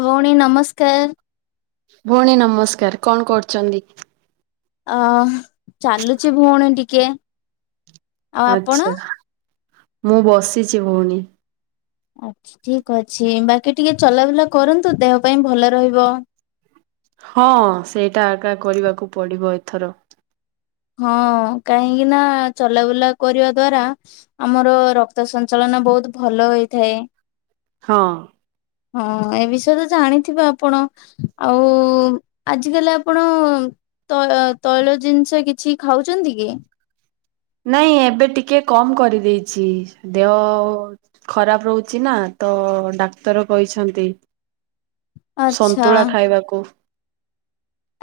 ଭଉଣୀ ନମସ୍କାର। ଭଉଣୀ ନମସ୍କାର। କଣ କରୁଛନ୍ତି? ଅ ଚାଲୁଚି ଭଉଣୀ ଟିକେ। ଆଉ ଆପଣ? ଆଛା ମୁଁ ବସିଛି ଭଉଣୀ। ଆଛା ଠିକ ଅଛି ବାକି ଟିକେ ଟିକେ ଚଲାବୁଲା କରନ୍ତୁ। ଦେହ ପାଇଁ ଭଲ ରହିବ। ହଁ ସେଇଟା ଆକା କରିବାକୁ ପଡ଼ିବ ଏଥର। ହଁ କାହିଁକି ନା ଚଲାବୁଲା କରିବା ଦ୍ଵାରା ଆମର ରକ୍ତ ସଞ୍ଚାଳନ ବହୁତ ଭଲ ହେଇଥାଏ। ହଁ। ହଁ ଏ ବିଷୟରେ ତ ଜାଣିଥିବେ ଆପଣ ଆଉ ଆଜିିକାଲି ଆପଣ ତ ତୈଳ ଜିନିଷ କିଛି ଖାଉଛନ୍ତି କି? ନାଇଁ ଏବେ ଟିକେ କମ କରିଦେଇଛି ଦେହ ଖରାପ ରହୁଛି ନା ତ ଡାକ୍ତର କହିଛନ୍ତି। ଆଚ୍ଛା ସନ୍ତୁଳା ଖାଇବାକୁ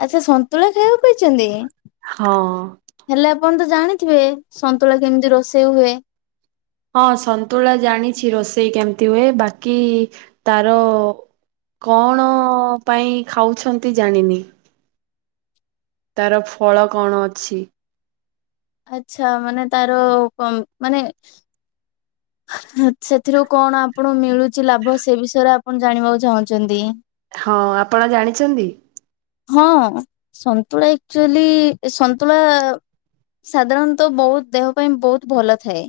ଆଚ୍ଛା ସନ୍ତୁଳା ଖାଇବାକୁ କହିଛନ୍ତି। ହଁ। ହେଲେ ଆପଣ ତ ଜାଣିଥିବେ ସନ୍ତୁଳା କେମିତି ରୋଷେଇ ହୁଏ। ହଁ ସନ୍ତୁଳା ଜାଣିଛି ରୋଷେଇ କେମିତି ହୁଏ ବାକି ତାର କଣ ପାଇଁ ଖାଉଛନ୍ତି ଜାଣିନି? ତାର ଫଳ କଣ ଅଛି? ଆଛା ମାନେ ତାର କଣ ମାନେ ହେଥ ସେଥିରୁ କଣ ଆପଣଙ୍କୁ ମିଳୁଛି ଲାଭ ସେ ବିଷୟରେ ଆପଣ ଜାଣିବାକୁ ଚାହୁଁଛନ୍ତି? ହଁ ଆପଣ ଜାଣିଛନ୍ତି? ହଁ ସନ୍ତୁଳା ଆକ୍ଚୁଆଲି ସନ୍ତୁଳା ସାଧାରଣତଃ ବହୁତ ଦେହ ପାଇଁ ବହୁତ ଭଲ ଥାଏ।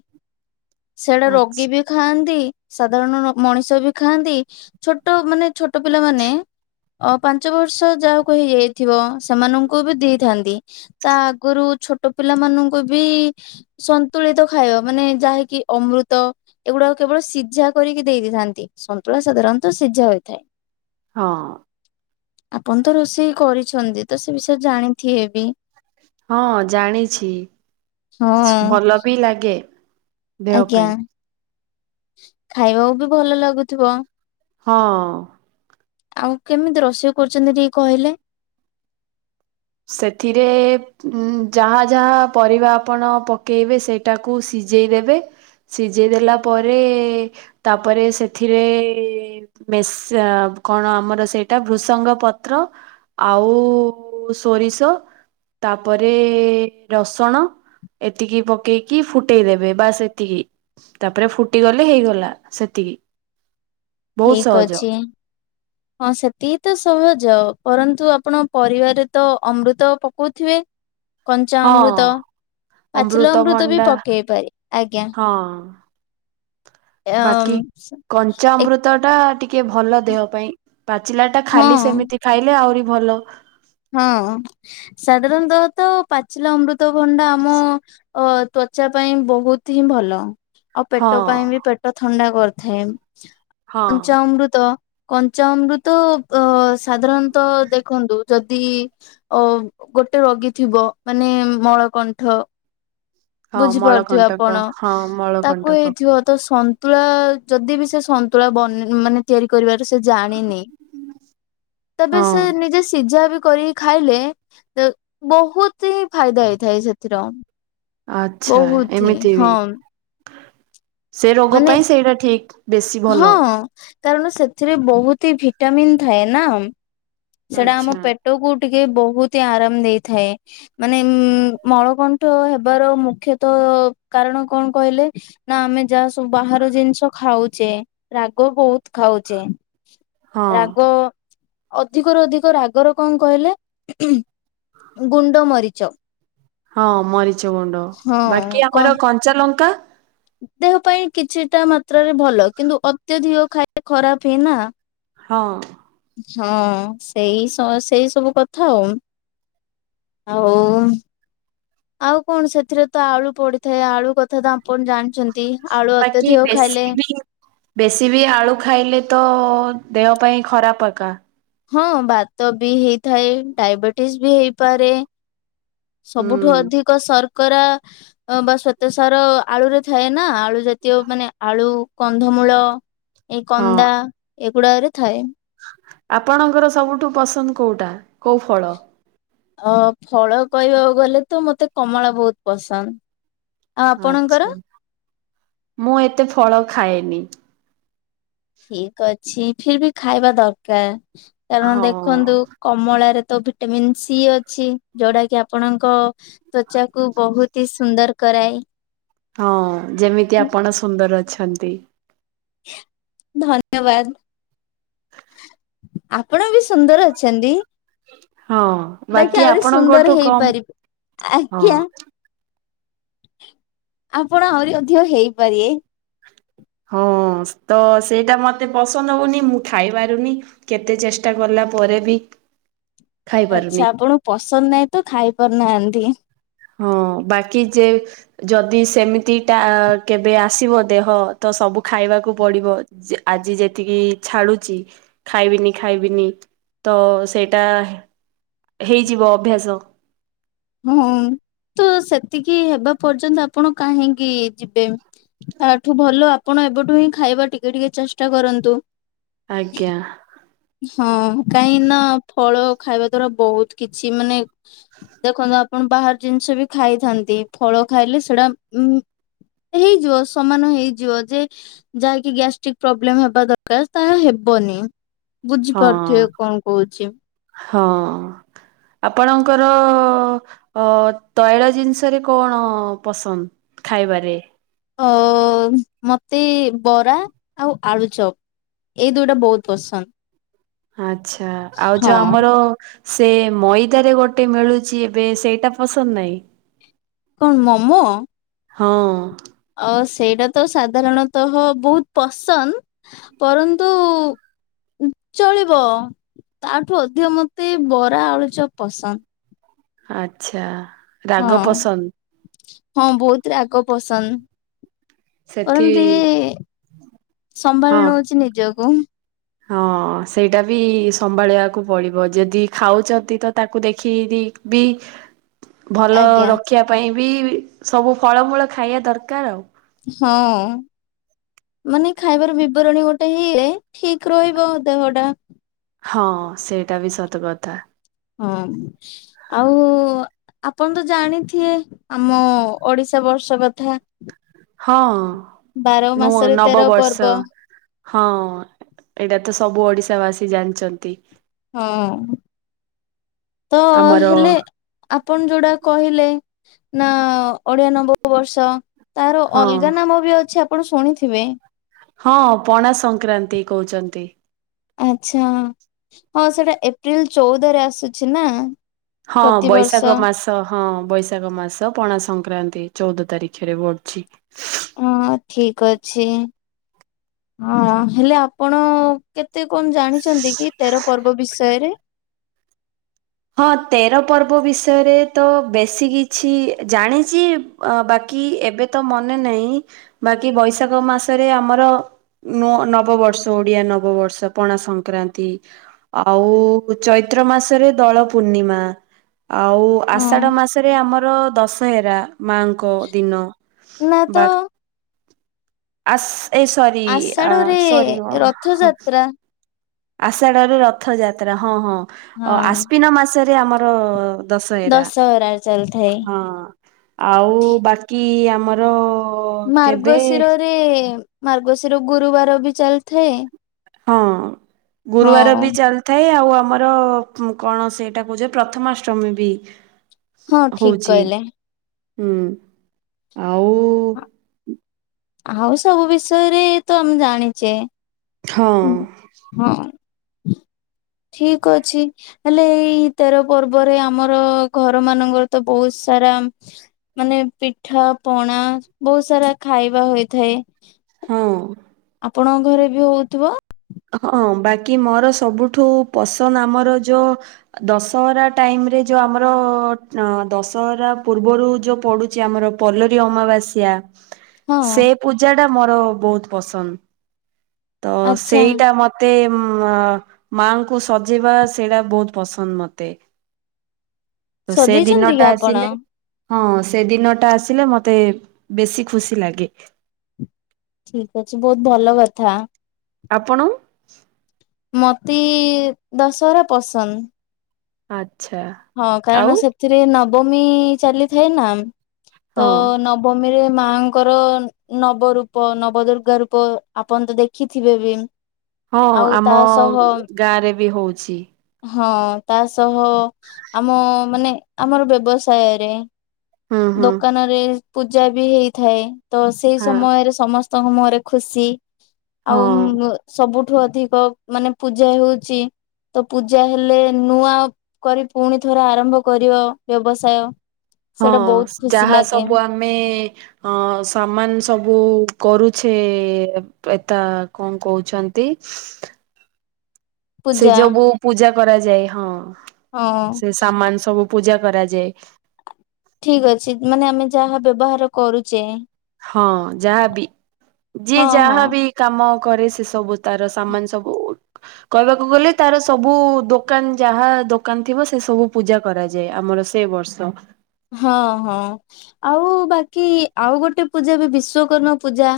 ସେଇଟା ରୋଗୀ ଆଚ୍ଛା ବି ଖାଆନ୍ତି। ସାଧାରଣ ନ ମଣିଷ ବି ଖାଆନ୍ତି। ଛୋଟ ମାନେ ଛୋଟ ପିଲାମାନେ ଅ ପାଞ୍ଚ ବର୍ଷ ଯାହାକୁ ହେଇଯାଇଥିବ ସେମାନଙ୍କୁ ବି ଦେଇଥାନ୍ତି। ତା ଆଗରୁ ଛୋଟ ପିଲା ମାନଙ୍କୁ ବି ସନ୍ତୁଳିତ ଖାଇବା ମାନେ ଯାହାକି ଅମୃତ ଏଗୁଡାକ କେବଳ ସିଝା କରିକି ଦେଇ ଦେଇଥାନ୍ତି। ସନ୍ତୁଳା ସାଧାରଣତଃ ସିଝା ହୋଇଥାଏ। ହଁ। ଆପଣ ତ ରୋଷେଇ କରିଛନ୍ତି। ତ ସେ ବିଷୟରେ ଜାଣିଥିବେ ବି? ହଁ ଜାଣିଛି ହଁ ଭଲ ବି ଲାଗେ। ଦେହ ଆଜ୍ଞା। ପାଇଁ ଖାଇବାକୁ ବି ଭଲ ଲାଗୁଥିବ ହଁ। ଆଉ କେମିତି ରୋଷେଇ କରୁଛନ୍ତି ଟିକେ କହିଲେ। ସେଥିରେ ଉ ଯାହା ଯାହା ପରିବା ଆପଣ ପକେଇବେ ସେଇଟାକୁ ସିଜେଇ ଦେବେ ସିଝେଇ ଦେଲା ପରେ ତାପରେ ସେଥିରେ ମେସା କଣ ଆମର ସେଇଟା ଭୃଷଙ୍ଗ ପତ୍ର ଆଉ ସୋରିଷ ତାପରେ ରସଣ। ଏତିକି ପକେଇକି ଫୁଟେଇ ଦେବେ ବାସ୍ ଏତିକି। ତାପରେ ଫୁଟିଗଲେ ହେଇଗଲା ସେତିକି। କି ଠିକ ଅଛି ହଁ ସେତିକି ତ ସହଜ। ପରନ୍ତୁ ଆପଣ ପରିବାରେ ତ ଅମୃତ ପକଉଥିବେ? କଞ୍ଚା ହଁ। ଅମୃତ ପାଚିଲା ଅମୃତ ବି ଅମୃତଭଣ୍ଡା ପକେଇ ପାରି ଆଜ୍ଞା। ହଁ ଆଁ। ବାକି କଞ୍ଚା ଅମୃତ ଟା ଟିକେ ଭଲ ଦେହ ପାଇଁ। ପାଚିଲା ଟା ହଁ ଖାଲି ସେମିତି ଖାଇଲେ ଆହୁରି ଭଲ। ହଁ ସାଧାରଣତଃ ତ ପାଚିଲା ଅମୃତଭଣ୍ଡା ଆମ ଅ ତ୍ଵଚା ପାଇଁ ବହୁତ ହିଁ ଭଲ। ଆଉ ହଁ ପେଟ ପାଇଁ ବି ପେଟ ଥଣ୍ଡା କରିଥାଏ। ହଁ କଞ୍ଚା ଅମୃତ। କଞ୍ଚା ଅମୃତ ଅ ସାଧାରଣତଃ ଦେଖନ୍ତୁ ଯଦି ଅ ଗୋଟେ ରୋଗୀ ଥିବ ମାନେ ମଳକଣ୍ଠ ହଁ ବୁଝିପାରୁଥିବେ ଆପଣ ମଳକଣ୍ଟକ ହଁ ତାକୁ ମଳକଣ୍ଟକ ହେଇଥିବ ତ ସନ୍ତୁଳା ଯଦି ବି ସେ ସନ୍ତୁଳା ବନେ ମାନେ ତିଆରି କରିବାରେ ସେ ଜାଣିନି ତେବେ ହଁ ସେ ନିଜେ ଯ ବି କରିକି ଖାଇଲେ ତ ବହୁତ ହିଁ ଫାଇଦା ହେଇଥାଏ ସେଥିର ଆଚ୍ଛା ବହୁତ ହି ଏମିତି ବି ହଁ। ସେ ରୋଗ ମାନେ ପାଇଁ ସେଇଟା ଠିକ ବେଶୀ ହଁ ଭଲ। କାରଣ ସେଥିରେ ବହୁତ ହି ଭିଟାମିିନ ଥାଏ ନା। ସେଟା ଆମ ଆଚ୍ଛା ପେଟକୁ ଟିକେ ବହୁତ ଆରାମ ଦେଇଥାଏ। ମାନେ ଉ ମଳକଣ୍ଠ ହେବାର ମୁଖ୍ୟତଃ କ କାରଣ କଣ କହିଲେ ନା ଆମେ ଯାହା ସବୁ ବାହାର ଜିନିଷ ଖାଉଛେ ରାଗ ଫାଗ ବହୁତ ଖାଉଛେ। ହଁ ରାଗ ଅଧିକରୁ ଅଧିକ ରାଗର କଣ କହିଲେ। ଗୁଣ୍ଡ ମରିଚ। ହଁ ମରିଚ ଗୁଣ୍ଡ ହଁ ବାକି କଣ ଆମର କଞ୍ଚା ଲଙ୍କା। ଦେହ ପାଇଁ କିଛିଟା ମାତ୍ରାରେ ଭଲ। କିନ୍ତୁ ଅତ୍ୟଧିକ ଖାଇଲେ ଖରାପ ହି ନା। ହଁ। ହଁ ସେଇ ସ ସେଇ ସବୁ କଥା ଆଉ। ଆଉ ଆଉ କଣ ସେଥିରେ ତ ଆଳୁ ପଡିଥାଏ! ଆଳୁ କଥା ତ ଆପଣ ଜାଣିଛନ୍ତି ଆଳୁ ବାକି ଅତ୍ୟଧିକ ଖାଇଲେ ବେଶି ବି ବେଶି ବି ଆଳୁ ଖାଇଲେ ତ ଦେହ ପାଇଁ ଖରାପ ଆକା। ହଁ ବାତ ବି ହେଇଥାଏ, ଡାଇବେଟିସ୍ ବି ହେଇପାରେ। ହୁଁ ସବୁଠୁ ଅଧିକ ସରଫ୍ ଙ୍କର ବା ଶ୍ୱେତସାର ଆଳୁ ରେ ଥାଏ ନା। ଆଳୁ ଜାତିୟ ମାନେ ଆୁଳୁ, କନ୍ଧମୂ ମୂଳ, ଏ ହଁ କନ୍ଦା ଏଗୁଡାକରେ ଥାଏ। ଆପଣଙ୍କର ସବୁଠୁ ପସନ୍ଦ କୋଉଟା! କଉ ଫଳ? ଅ ଫଳ କହିବାକୁ ଗଲେ ତ ମତେ କମଳା ବହୁତ ପସନ୍ଦ। ଆଉ ଆପଣଙ୍କର? ଆଛା ମୁଁ ଏତେ ଫଳ ଖାଏନି। ଠିକ ଅଛି ଫିର୍ ବି ଖାଇବା ଦରକାର। କାରଣ ହଁ ଦେଖନ୍ତୁ କମଳାରେ ତ ଭିଟାମିନ୍ ସି ଅଛି ଯୋଉଟା କି ଆପଣଙ୍କ ତ୍ବଚା କୁ ବହୁତି ସୁନ୍ଦର କରାଏ। ହଁ ଯେମିତି ଆପଣ ସୁନ୍ଦର ଅଛନ୍ତି। ଧନ୍ୟବାଦ। ଆପଣ ବି ସୁନ୍ଦର ଅଛନ୍ତି। ହଁ ବାକି ଆହୁରି ସୁନ୍ଦର ଆପଣଙ୍କଠୁ କମ୍ ହେଇପାରିବେ। ହଁ ଆଜ୍ଞା। ଆପଣ ଆହୁରି ଅଧିକ ହେଇପାରିବେ। ହଁ ତ ସେଇଟା ମତେ ପସନ୍ଦ ହଉନି। ମୁଁ ଖାଇ ପାରୁନି। କେତେ ଚେଷ୍ଟା କଲା ମରେ ବି ଖାଇପାରୁନି ଆଚ୍ଛା! ଆପଣଙ୍କୁ ପସନ୍ଦ ନାହିଁ, ତ ଖାଇ ପାରୁନାହାଁନ୍ତି। ହଁ ବାକି ଯେ ଯଦି ସେମିତି ଟା କେବେ ଆସିବ ଦେହ? ତ ସବୁ ଖାଇବାକୁ ପଡ଼ିବ। ଜି ଆ ଜିଏ ଯେତିକି ଛାଡୁଛି ଖାଇବିନି ଖାଇବିନି ତ ସେଇଟା ହେଇଯିବ ଅଭ୍ୟାସ। ହଁ ତ ସେତିକି ହେବା ପର୍ଯ୍ୟନ୍ତ ଆପଣ କାହିଁକି ଯିବେ। ତାଠୁ ଭଲ ଆପଣ ଏବେଠୁ ହିଁ ଖାଇବା ଟିକେ ଟିକେ ଚେଷ୍ଟା କରନ୍ତୁ। ଆଜ୍ଞା ହଁ କାହିଁକି ନା ଫଳ ଖାଇବା ଦ୍ଵାରା ବହୁତ କିଛି ମାନେ ଦେଖନ୍ତୁ ଆପଣ ବାହାର ଜିନିଷ ବି ଖାଇଥାନ୍ତି ଫଳ ଖାଇଲେ ସେଟା ଉ ହେଇଯିବ ସମାନ ହେଇଯିବ ଯେ ଯାହାକି ଗ୍ୟାଷ୍ଟ୍ରିକ ପ୍ରୋବ୍ଲେମ ହେବା ଦରକାର ତାହା ହେବ୍ ହବନି ହଁ ବୁଝିପାରୁଥିବେ କଣ କହୁଛି। ହଁ ଅ। ଆପଣଙ୍କର- ଅ-ଅ ତୈଳ ଜିନିଷରେ କଣ ପସନ୍ଦ? ଖାଇବାରେ। ଅ ଅ ମତେ ବରା ଆଉ ଆଳୁ ଚପ୍ ଏଇ ଦୁଇଟା ବହୁତ ପସନ୍ଦ୍। ଆଛା ଆଉ ଯୋ ଆମର ସେ ମଇଦାରେ ଗୋଟେ ମିଳୁଛି ଏବେ ସେଇଟା ପସନ୍ଦ ନାଇ। କଣ ମୋମୋ? ହଁ। ଅ ସେଇଟା ତ ସାଧାରଣତଃ ବହୁତ ପସନ୍ଦ। ପରନ୍ତୁ ଉଁ ଚଳିବ ତାଠୁ ଅଧିକ ମତେ ବରା ଆଳୁ ଚପ୍ ପସନ୍ଦ। ଆଛା ରାଗ ହଁ। ପସନ୍ଦ? ହଁ ବହୁତ୍ ରାଗ ପସନ୍ଦ। ସେଠି କରନ୍ତି ଇ ହଁ ସମ୍ଭାଳୁନୁ ହଉଛି ନିଜକୁ। ହଁ ସେଇଟା ବି ସମ୍ଭାଳିଆକୁ ପଡିବ ଯେଦି ଖାଉଛନ୍ତି ତ ତାକୁ ଦେଖିକି ବି ଭଲ ଆଜ୍ଞା ରଖିବା ପାଇଁ ବି ସବୁ ଫଳମୂଳ ଖାଇଆ ଦରକାର ଆଉ। ହଁ। ମାନେ ଖାଇବାର ବିବରଣୀ ଗୋଟେ ହେଲେ ଠିକ୍ ରହିବ ଦେହ ଟା। ହଁ ସେଇଟା ବି ସତ କଥା। ହଁ ଆଉ ଆ ଆପଣ ତ ଜାଣିଥିବେ ଆମ ଓଡିଶା ବର୍ଷ କଥା। ହଁ ବାର ନୂଆ ମାସରେ ନବ ତେର ପର୍ବ ବର୍ଷ। ହଁ ଏଇଟା ତ ସବୁ ଓଡିଶା ବାସୀ ଜାଣିଛନ୍ତି। ହଁ। ତ ଆମର ହେଲେ ଆପଣ ଯୋଉଟା କହିଲେ। ନା ଓଡିଆ ନବ ବର୍ଷ ତାର ହଁ ଅଲଗା ନାମ ବି ଅଛି ଆପ ଆପଣ ଶୁଣିଥିବେ। ହଁ ପଣା ସଂକ୍ରାନ୍ତି କହୁଛନ୍ତି। ଆଚ୍ଛା ହଁ ସେଇଟା ଏପ୍ରିଲ ଚଉଦରେ ଆସୁଛି ନା। ହଁ ପ୍ରତିବର୍ଷ ବୈଶାଖ ମାସ। ହଁ ବୈଶାଖ ମାସ ପଣା ସଂକ୍ରାନ୍ତି ଚଉଦ ତାରିଖରେ ବଢୁଛି। ହଁ ଠିକ ଅଛି ହଁ ହେଲେ ଆପଣ। କେତେ କଣ ଜାଣିଛନ୍ତି କି ତେର ପର୍ବ ବିଷୟରେ। ହଁ ତେର ପର୍ବ ବିଷୟରେ ତ ବେଶୀ କିଛି ଜାଣିଛି ବାକି। ବାକି ଏବେ ତ ମନେ ନାହିଁ ବାକି ବୈଶାଖ ମାସରେ ଆମର ନୁଅ ନବବର୍ଷ। ବର୍ଷ ଓଡିଆ ନବବର୍ଷ ପଣା ସଂକ୍ରାନ୍ତି ଆଉ ଚୈତ୍ର ମାସରେ। ଦୋଳ ପୂର୍ଣ୍ଣିମା ଆଉ ହଁ ଆଷାଢ ମାସରେ ଆମର ଦଶହେରା। ମାଙ୍କ ଦିନ ନା ତ ବା ଆସ ଏ ସରି ଆ ଆଷାଢରେ ସରି ଅ ହଁ। ରଥଯାତ୍ରା ଆଷାଢରେ ରଥ ଯାତ୍ରା ହଁ ହଁ ହଁ ଆସକିନ ମାସରେ ଆମର। ଦଶହେରା ଦଶହରା ଚାଲିଥାଏ। ହଁ ଆଉ ବାକି ଆମର। କେବେ ମାର୍ଗଶିରରେ ମାର୍ଗଶିର ଗୁରୁବାର ବି ଚାଲିଥାଏ। ହଁ ଗୁରୁବାର ହଁ ବି ଚାଲିଥାଏ ଆଉ ଆ ଆମର କଣ ସେଇଟା କହୁଛ ପ୍ରଥମାଷ୍ଟମୀ ବି। ହଁ ଠିକ ହଉଛି କହିଲେ। ହୁଁ ଆଉ। ଆଉ ସବୁ ବିଷୟରେ ଏଇ ତ ଆମେ ଜାଣିଛେ। ହଁ। ହୁଁ ଠିକ ଅଛି ହେଲେ ଏଇ ତେର ପର୍ବରେ ଆମର ଘର ମାନଙ୍କରେ ତ ବହୁତ ସ ସାରା ମାନେ ପିଠା ପଣା ବହୁତ ସାରା ଖାଇବା ହୋଇଥାଏ। ହଁ। ଆପଣଙ୍କ ଘରେ ବି ହଉଥିବ। ହଁ ବାକି ମୋର ସବୁଠୁ ପସନ୍ଦ ଆମର ଯୋଉ ଦଶହରା ଟାଇମ ରେ। ସେ ଯୋଉ ଆମର ଅ ଦଶହରା ପୂର୍ବରୁ ଯୋଉ ପଡୁଛି ଆମର ପଲୋରୀ ଅମାବାସ୍ୟା। ହଁ ସେ ପୂଜା ଟା ମୋର ବହୁତ ପସନ୍ଦ ତ। ଆଚ୍ଛା। ସେଇଟା ମତେ ମ ମ ମାଙ୍କୁ ସଜେଇବା ସେଇଟା ବହୁତ ପସନ୍ଦ ମତେ। ତ ସେ ଦିନ ସଜେଇଛନ୍ତି କି ଟା ଆପଣ? ଆସିଲେ। ହଁ ସେ ଦିନ ଟା ଆସିଲେ ମତେ ବେଶୀ ଖୁସି ଲାଗେ। ଠିକ ଅଛି ବହୁତ ଭଲ କଥା। ଆପଣ। ମତେ ଦଶହରା ପସନ୍ଦ। [inaudible] ହଁ କାରଣ ଆଉ ସେଥିରେ ନବମୀ ଚାଲିଥାଏ ନା ତ ହଁ ନବମୀରେ ମାଙ୍କର ନବ ରୂପ ନବ ଦୁର୍ଗା ରୂପ ଆପଣ ତ ଦେଖିଥିବେ ବି ହଁ ଆଉ ତା ଆମ ସହ ଗାଁ ରେ ବି ହଉଚି। ହଁ ତା ସହ ଆମ ମାନେ ଆମର ବ୍ୟବସାୟରେ ହୁଁ ହୁଁ। ଦୋକାନ ରେ ପୂଜା ବି ହେଇଥାଏ ତ ସେଇ ହଁ ସମୟରେ ସମ ତ ମୁହଁରେ ଖୁସି ଆଉ ହଁ ସବୁ ଠୁ ଅଧିକ ମାନେ ପୂଜା ହଉଛି ତ ପୂଜା ହେଲେ ନୂଆ କରି ପୁଣି ଥରେ ଆରମ୍ଭ କରିବ ବ୍ୟବସାୟ ହଁ ସେଇଟା ବହୁତ ଖୁସି ଯାହା ଲାଗେ ସବୁ ଆମେ ଅ ସାମାନ ସବୁ କରୁ ସେ ଏ ଏତା କଣ କହୁଛନ୍ତି ସେ ପୂଜା ଯବୁ ପୂଜା କରାଯାଏ ହଁ ହଁ ସେ ସାମାନ ସବୁ ପୂଜା କରାଯାଏ। ଠିକ ଅଛି ମାନେ ଆମେ ଯାହା ବ୍ୟବହାର କରୁଚେ। ହଁ ଯାହାବି ଯିଏ ହଁ ହଁ ଯାହାବି କାମ କରେ ସେ ସବୁ-' ତାର ସାମାନ ସବୁ ଉ କହିବାକୁ ଗଲେ ତାର ସବୁ ଦୋକାନ ଯାହା ଦୋକାନ ଥିବ ସେ ସବୁ ପୂଜା କରାଯାଏ। ଆମର ସେ ବର୍ଷ ହଁ ହଁ ଆଉ ବାକି ଆଉ ଗୋଟେ ପୂଜା ବି ବିଶ୍ଵକର୍ମା ପୂଜା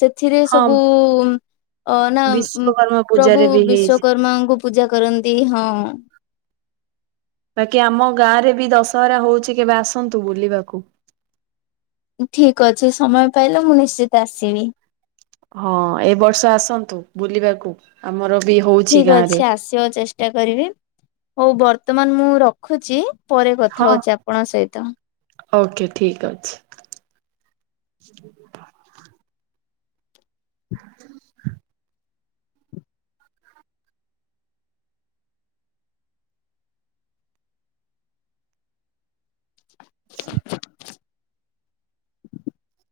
ସେଥିରେ ହଁ ସବୁ ଉଉଁ ଅ ନା ବିଶ୍ଵକର୍ମା ପ୍ରଭୁ ପୂଜାରେ ବି ହେଇଛି। ବିଶ୍ଵକର୍ମାଙ୍କୁ ପୂଜ କରନ୍ତି। ହଁ [inaudible] ବାକି ଆମ ଗାଁରେ ବି ଦଶହରା ହଉଛି କେବେ ଆସନ୍ତୁ ବୁଲିବାକୁ। ଠିକ ଅଛି ସମୟ ପାଇଲେ ମୁଁ ନିଶ୍ଚିତ ଆସିବି। ହଁ ଏ ବର୍ଷ ଆସନ୍ତୁ ବୁଲିବାକୁ। ଆମର ବି ହଉଛି ଠିକ ଗାଁ ରେ। ଅଛି ଆସିବା ଚେଷ୍ଟା କରିବି। ହଉ ବର୍ତ୍ତମାନ ମୁଁ ରଖୁଛି। ପରେ କଥା ହଁ ହଉଛି ଆପଣଙ୍କ ସହିତ। ଓକେ ଠିକ ଅଛି। [inaudible] [unintelligible]